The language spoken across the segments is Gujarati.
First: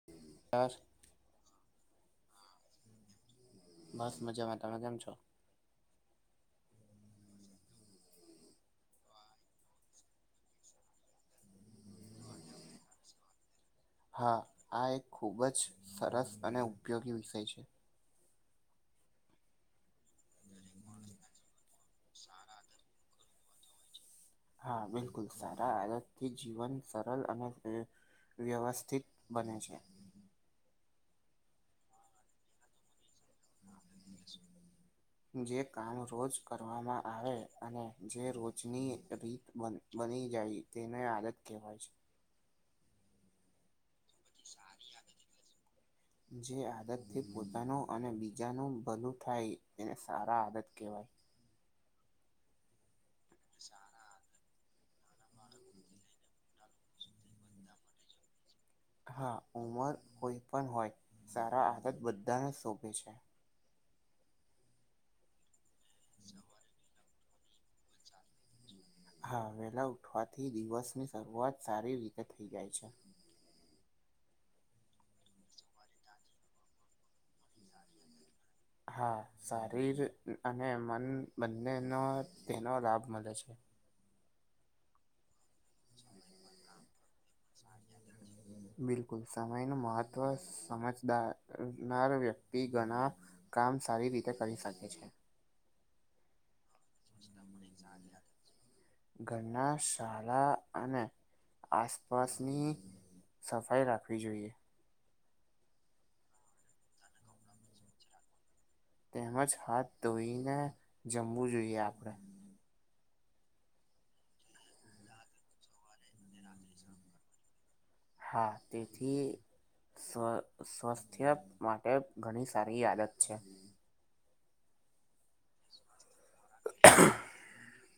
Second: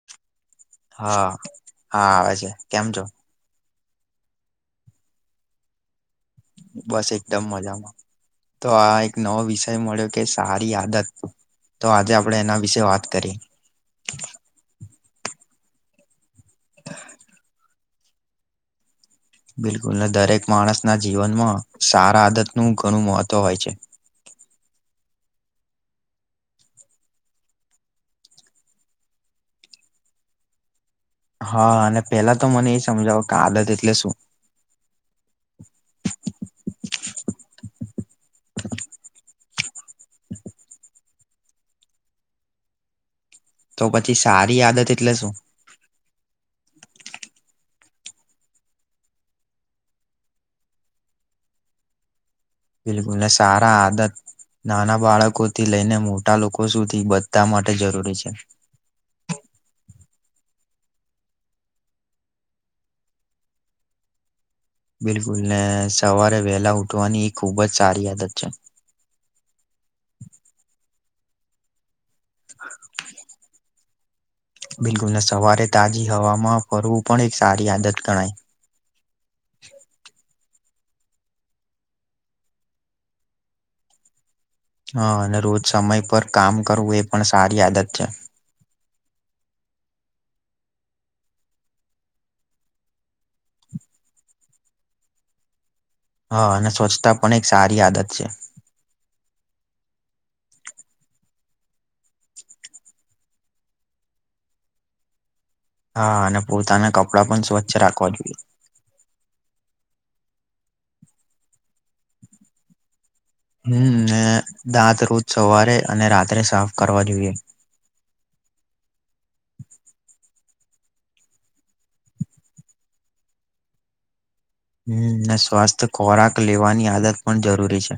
[unintelligible] હા, હા આવે છે, કેમ છો? બસ મજામાં, તમે કેમ છો? બસ એકદમ મજામાં. તો આ એક નવો વિષય મળ્યો કે સારી આદત તો આજે આપણે એના વિશેે વાત કરીએ. હા આ એક ખૂબ જ સરસ અને ઉપયોગી વિષય છે. બિલકુલને દરેક માણસ ના જીવનમાં સારા આદત નું ઘણું મહત્વ હોય છે. હા બિલકુલ સારા આદતથી જીવન સરલ અને વ્યવસ્થિત બને છે. હા અને પેલા તો મને એ સમજાવો કે આદત એટલે શું? જે કામ રોજ કરવામાં આવે અને જે રોજની રીત બને બની જાય તેને આદત કહેવાય છે. તો પછી સારી આદત એટલે શું? જે આદતથી પોતાનું અને બીજાનું ભલું થાય તેને સારા આદત કહેવાય. બિલકુલ ને સારા આદત નાના બાળકો થી લઈને મોટા લોકો સુધી બ ત માટે જરૂરી છે હા ઉંમર કોઈ પણ હોય સારા આદત બધાને શોભે છે બિલકુલ ને સવારે વહેલા ઉઠવાની એ ખુબ જ સારી આદત છે. હા વેલા ઉઠવાથી દિવસની શરૂઆત સારી રીતે થઇ જાય છે. બિલકુલ ને સવારે તાજી હવામાં ફરવું પણ એક સારી આદત ગણાય. હા શારીર અને મન બંનેનો તેનો લાભ મળે છે. હા અને રોજ સમય પર કામ કરવું એ પણ સારી આદત છે. બિલકુલ સમય નું મહત્વ સમજદારનાર વ્યક્તિ ગણા કામ સારી રીતે કરી શકે છે હા અને સ્વચ્છતા પણ એક સારી આદત છે ઘરના શાળા અને આસપાસની સફાઈ રાખવી જોઈએ હા અને પોતાના કપડાં પણ સ્વચ્છ રાખવા જોઈએ તેમજ હાથ ધોઈને જમવું જોઈએ આપડ હમ દાંત રોજ સવારે અને રાત્રે સાફ કરવા જોઈએ હા તેથી સ્વાસ્થ્ય માટે ઘણી સારી આદત છે હમ ને સ્વાસ્થ્ય ખોરાક લેવાની આદત પણ જરૂરી છે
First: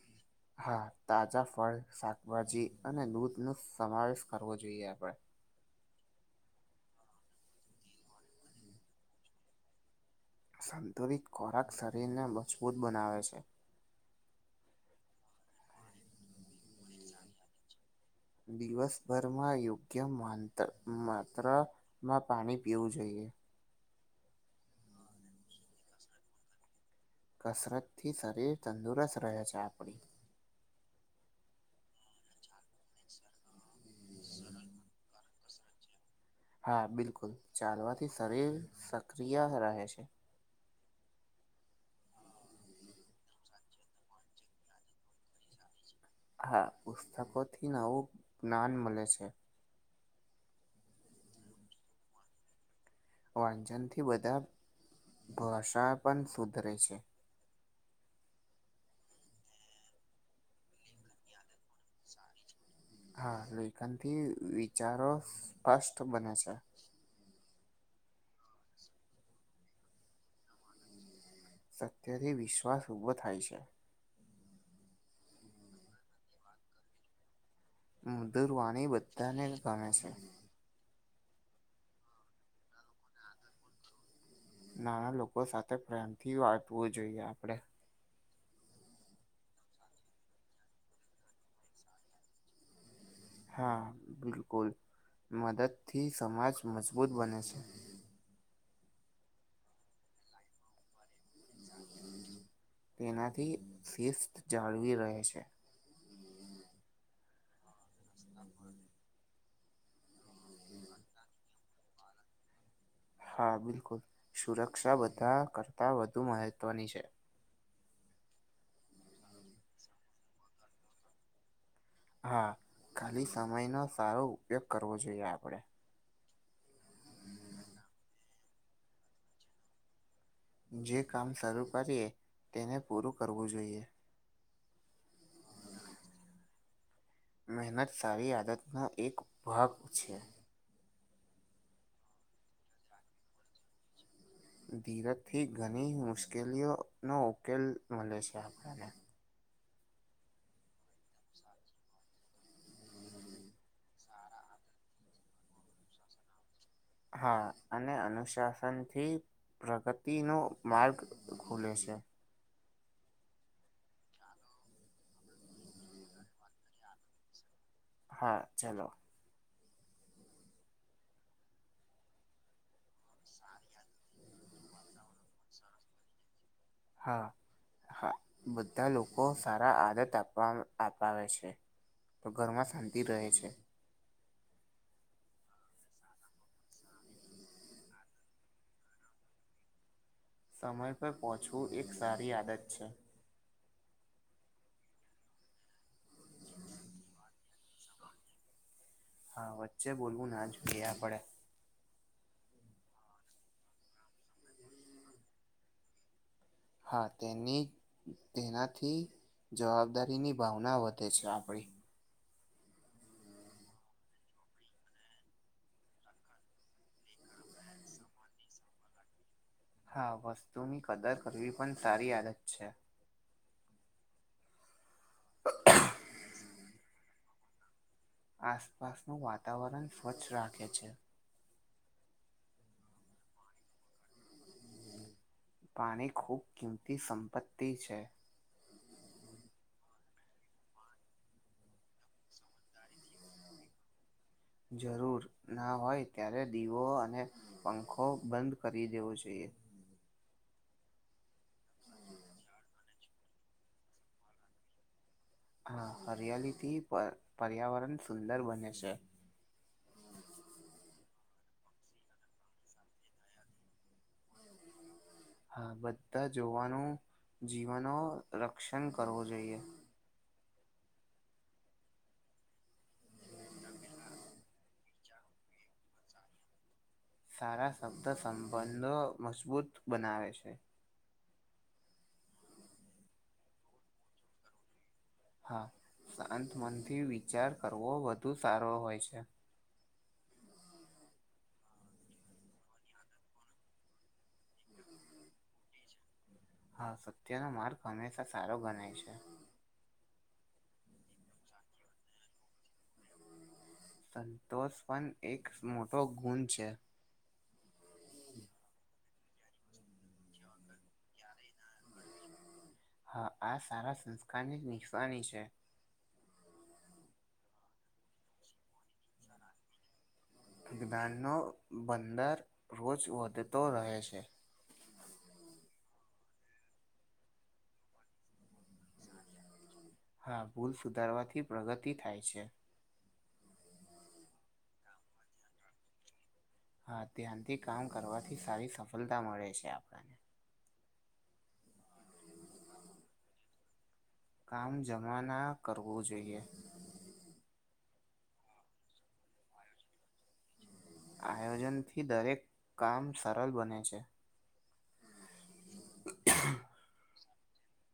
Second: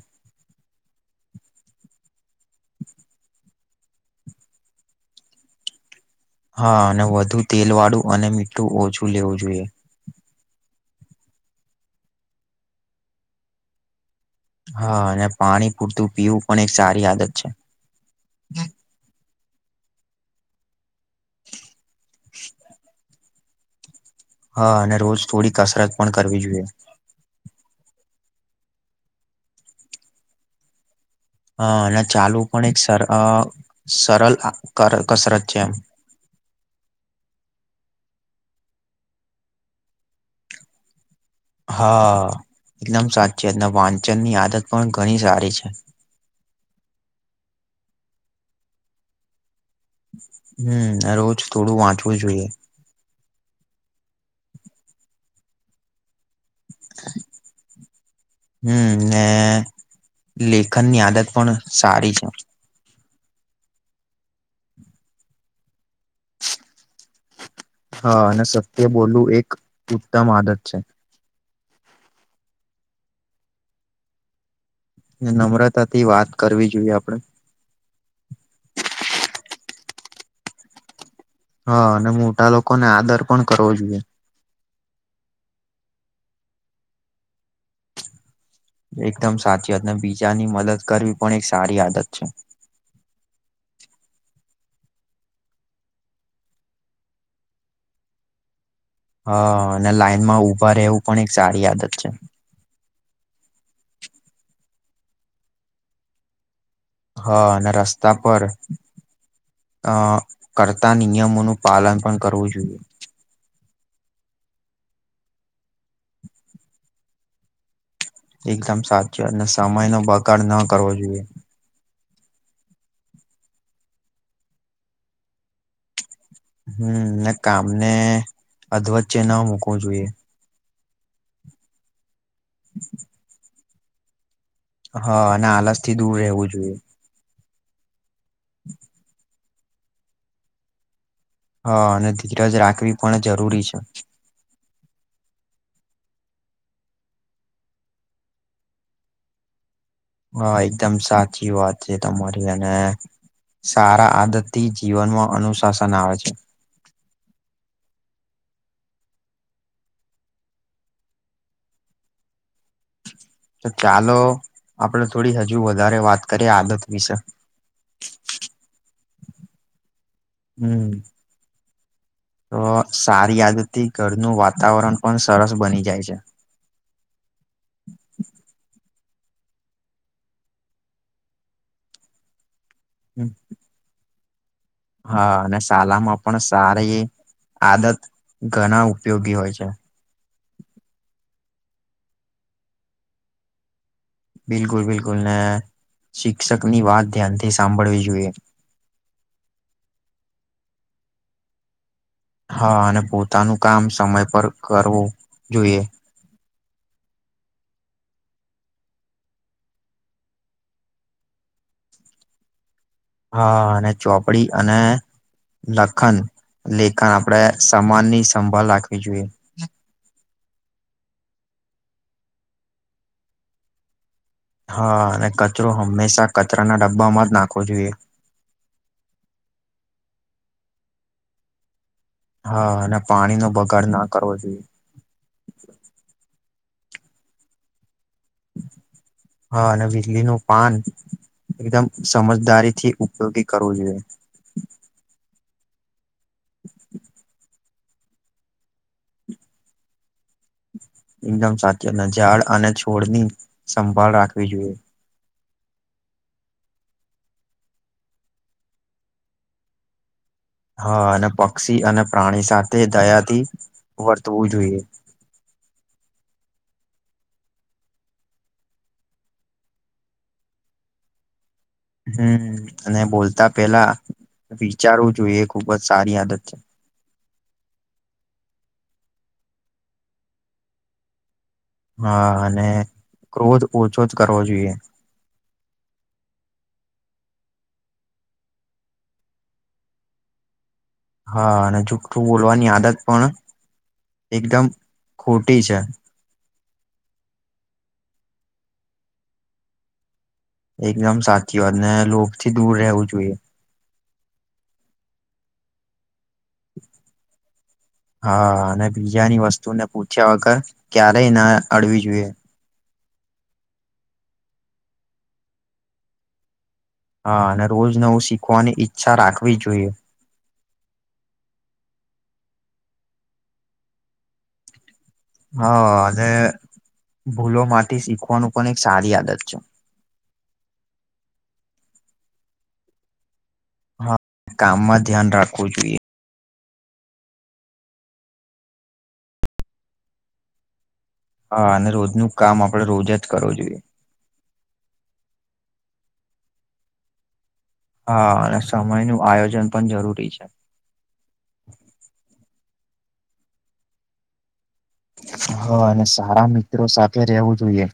હા તાજા ફળ શાકભાજી અને દૂધ નો સમાવેશ કરવો જોઈએ આપણેે હા અને વધુ તેલ વાળું અને મીઠું ઓછું લેવું જોઈએ સંતુલિત ખોરાક શરીરને મજબૂત બનાવે છે હા અને પાણી પૂરતું પીવું પણ એક સારી આદત છે દિવસભરમાં યોગ્ય માત્ર માં પાણી પીવું જોઈએ હા અને રોજ થોડી કસરત પણ કરવી જોઈએ કસરતથી શરીર તંદુરસ્ત રહે છે આપણી હ અને ચાલવું પણ એક સર સરલ કસરત છે એમ હા બિલકુલ ચાલવાથી શરીર સક્રિય રહે છે હા એકદમ સાચી એ વાંચન ની આદત પણ ઘણી સારી છે હા પુસ્તકો થી નવું જ્ઞાન મળે છે હમ રોજ થોડું વાંચવું જોઈએ વાંચન થી બધા ભાષા પણ સુધરે છે હમ ને લેખનની આદત પણ સારી છે હા લેખન થી વિચારો સ્પષ્ટ બને છે હા અને સત્ય બોલવું એક ઉત્તમ આદત છે સત્ય થી વિશ્વાસ ઉઊભો થાય છે નમ્રતાથી વાત કરવી જોઈએ આપડે મધુર વાણી બધાને ગમે છે હા અને મોટા લોકોને આદર પણ કરવો જોઈએ નાના લોકો સાથે પ્રેમ થી વાંચવું જોઈએ આપડે એકદમ સાચી વાત ને બીજાની મદદ કરવી પણ એક સારી આદત છે હા બિલકુલ મદદ થી સમાજ મજબૂત બને છે હ અને લાાઈનમાં ઉભા એવું તેનાથી શિસ્ત જાળવી રહે છે હા અને રસ્તા પર અ કરતા નિયમોનું પાલન પણ કરવું જોઈએ હા બિલકુલ સુરક્ષા બધા કરતાં વધુ મહત્વની છે એકદમ સાચું અને સમય નો બગાડ ન કરવો જોઈએ હા ખાલી સમયનો સારો ઉપયોગ કરવો જોઈએ આપણેે હમ કામને અધ્વચ્ચે ન મુૂકવું જોઈએ. જે કામ શરૂ કરીએ, તેને પૂરું કરવું જોઈએ. હા અને આલસ થી દૂર રહેવું જોઈએ. મહેનત સારી આદતનો એક ભાગ છે હા અને ધીરજ રાખવી પણ જરૂરી છે ધીરજથી ઘણી મુશ્કેલીઓનોો ઉકેલ મળે છે આપણને હા એકદમ સાચી વાત જે તમારી અને સારા આદત થી જીવનમાં અનુશાસન આવે છે હા અને અનુશાસનથી પ્રગતિ નો માર્ગ ખુલે છે તો ચાલો આપડ થોડી હજુ વધારે વાત કરીએ આદત વિશે હા ચાલો હમ્મ તો સારી આદતથી ઘરનું વાતાવરણ પણ સરસ બની જાય છે. હા, હા બધા લોકો સારા આદત આપવા અપાવે છે. તો ઘરમાં શાંતિ રહે છે. હા અને શાલામાં પણ સારી આદત ઘણા ઉપયોગી હોય છે. સમય પર પહોંચવું એક સારી આદત છે. બિલકુલ બિલકુલ ને, શિક્ષક ની વાત ધ્યાનથી સાંભળવી જોઈએ. હા વચ્ચે બોલવું ના જો ગયા પડે. હા અને પોતાનું કામ સમય પર કરવું જોઈએ. હા તેની તેનાથી જવાબદારી ની ભાવના વધે છે આપણી. હા અને ચોપડી અને લખન લેખન આપડે સમાન ની સંભાળ રાખવી જોઈએ. હા વસ્તુની કદર કરવી પણ સારી આદત છે. હા અને કચરો હંમેશા કચરા ના ડબ્બામાં જ નાખવો જોઈએ. આસપાસનું વાતાવરણ સ્વચ્છ રાખે છે. હા અને પાણી નો બગાડ ના કરવો જોઈએ. પાણી ખુબ કિંમતી સંપત્તિ છે. હ. [unintelligible] હા અને વીજળી નું પાન એકદમ સમજદારી થી ઉપયોગી કરવું જોઈએ. જરૂર ના હોય ત્યારે દીવો અને પંખો બંધ કરી દેવો જોઈએ. એકદમ સાચી અને ઝાડ અને છોડ ની સંભાળ રાખવી જોઈએ. હા હરિયાળી થી પર પર્યાવરણ સુંદર બને છે. હા અને પક્ષી અને પ્રાણી સાથે દયાથી વર્તવું જોઈએ. હા બધા જોવાનું જીવનો રક્ષણ કરવું જોઈએ. હમ અને બોલતા પેલા વિચારવું જોઈએ એ ખુબ જ સારી આદત સારા શબ્દ સંબંધો મજબૂત બનાવે છે. હા અને ક્રોધ ઓછો જ કરવો જોઈએ. હા શાંત મનથી વિચાર કરવો વધુ સારો હોય છે. હા અને જુઠ્ઠું બોલવાની આદત પણ એકદમ ખોટી છે. હા સત્યનો માર્ગ હંમેશા સારો ગણાય છે. એકદમ સાચી વાત ને લોભ થી દૂર રહેવું જોઈએ. સંતોષ પણ એક મોટો ગુણ છે. હા અને બીજાની વસ્તુ ને પૂછ્યા વગર ક્યારેય ના અડવી જોઈએ. હા આ સારા સંસ્કાર ની જ નિસવાની છે. હા અને રોજ નવું શીખવાની ઈચ્છા રાખવી જોઈએ. બિગાળનો બંદર રોજ વધતો રહે છે. હા અને ભૂલો માથી શીખવાનું પણ એક સારી આદત છે. હા ભૂલ સુધારવાથી પ્રગતિ થાય છે. હા કામમાં ધ્યાન રાખવું જોઈએ. હા ધ્યાનથી કામ કરવાથી સારી સફળતા મળે છે આપણને. હા અને રોજનું કામ આપડે રોજ જ કરવું જોઈએ. કામ જમા ના કરવું જોઈએ. હા અને સમય નું આયોજન પણ જરૂરી છે. આયોજન થી દરેક કામ સરળ બને છે. હા અને સારા મિત્રો સાથે રહેવું જોઈએ.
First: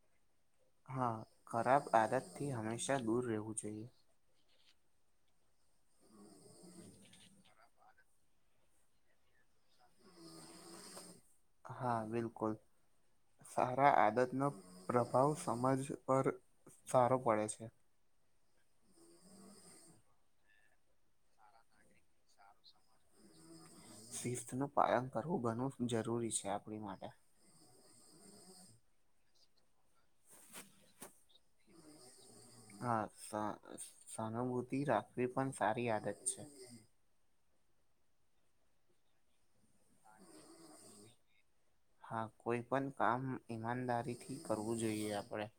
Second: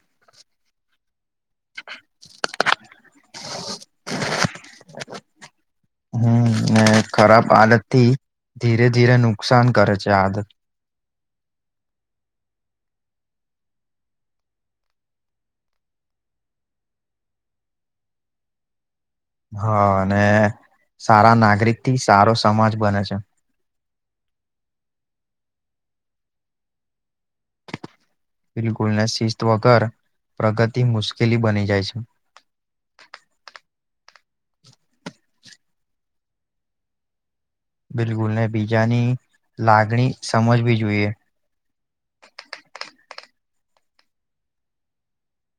હા ખરાબ આદતથી હંમેશા દૂર રહેવું જોઈએ. [inaudible] હમ ને ખરાબ આદત થી ધીરે ધીરે નુકસાન કરે છે આદત. હા બિલકુલ. સારા આદતનો પ્રભાવ સમાજ પર સારો પડે છે. હા અને સારા નાગરિક થી સારો સમાજ બને છે. શિથ નું પાલન કરવું ઘણું જરૂરી છે આપણી માટે. બિલકુલને શિસ્ત વગર પ્રગતિ મુશ્કેલી બની જાય છે. હા સહાનુભૂતિ રાખવી પણ સારી આદત છે. બિલકુલ નને બીજાની લાગણી સમજવી જોઈએ. હા કોઈ પણ કામ ઈમાનદારીથી કરવું જોઈએ આપણેે.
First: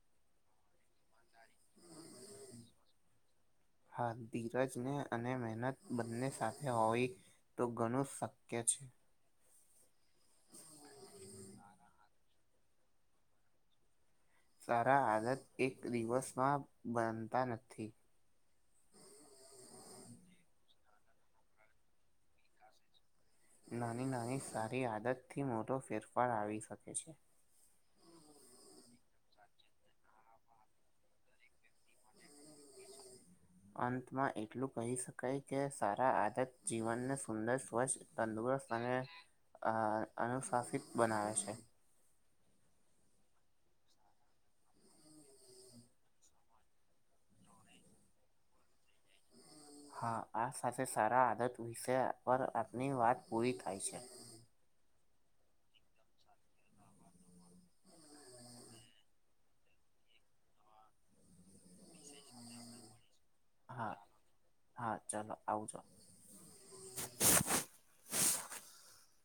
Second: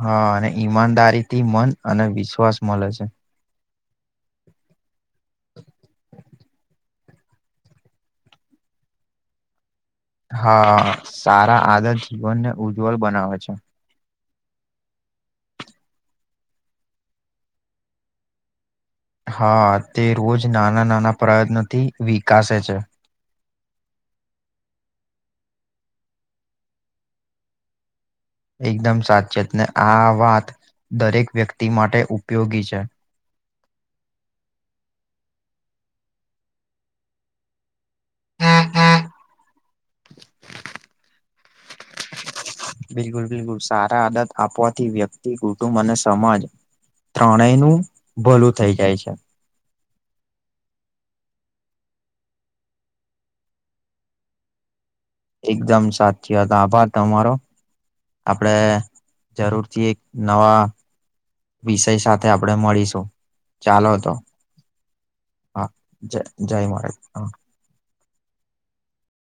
હા અને ઈમાનદારીથી મન અને વિશ્વાસ મળે છે. હા ધીરજને અને મહેનત બંને સાથે હોવી. તો ઘણું શક્ય છે. હા સારા આદર જીવનને ઉજ્જવલ બનાવે છે. સારા આદત એક દિવસમાં બનતા નથી. હા તે રોજ નાના નાના પ્રયત્નોથી વિકસે છે નાની નાની સારી આદતથી મોટો ફેરફાર આવી શકે છે એકદમ સાચીત ને આ વાત દરેક વ્યક્તિ માટે ઉપયોગી છે. [inaudible] અંતમાં એટલું કહી શકાય કે સારા આદત જીવનને સુંદર સ્વચ્છ તંદુરસ્ત અને અનુશાસિત બનાવે છે. બિલકુલ બિલકુલ સારા આદત આપવાથી વ્યક્તિ કુટુંબ અને સમાજ ત્રણેય નું ભલું થઈ જાય છે. હા આ સાથે સારા આદત વિશે પર આપની વાત પૂરી થાય છે. એકદમ સાચી વાત આભાર તમારો. આપડે જરૂરથી એક નવા વિષય સાથે આપડે મળીશું. ચાલો હા તો હા ચલો હા આવજો જય જય મહારાજ હા.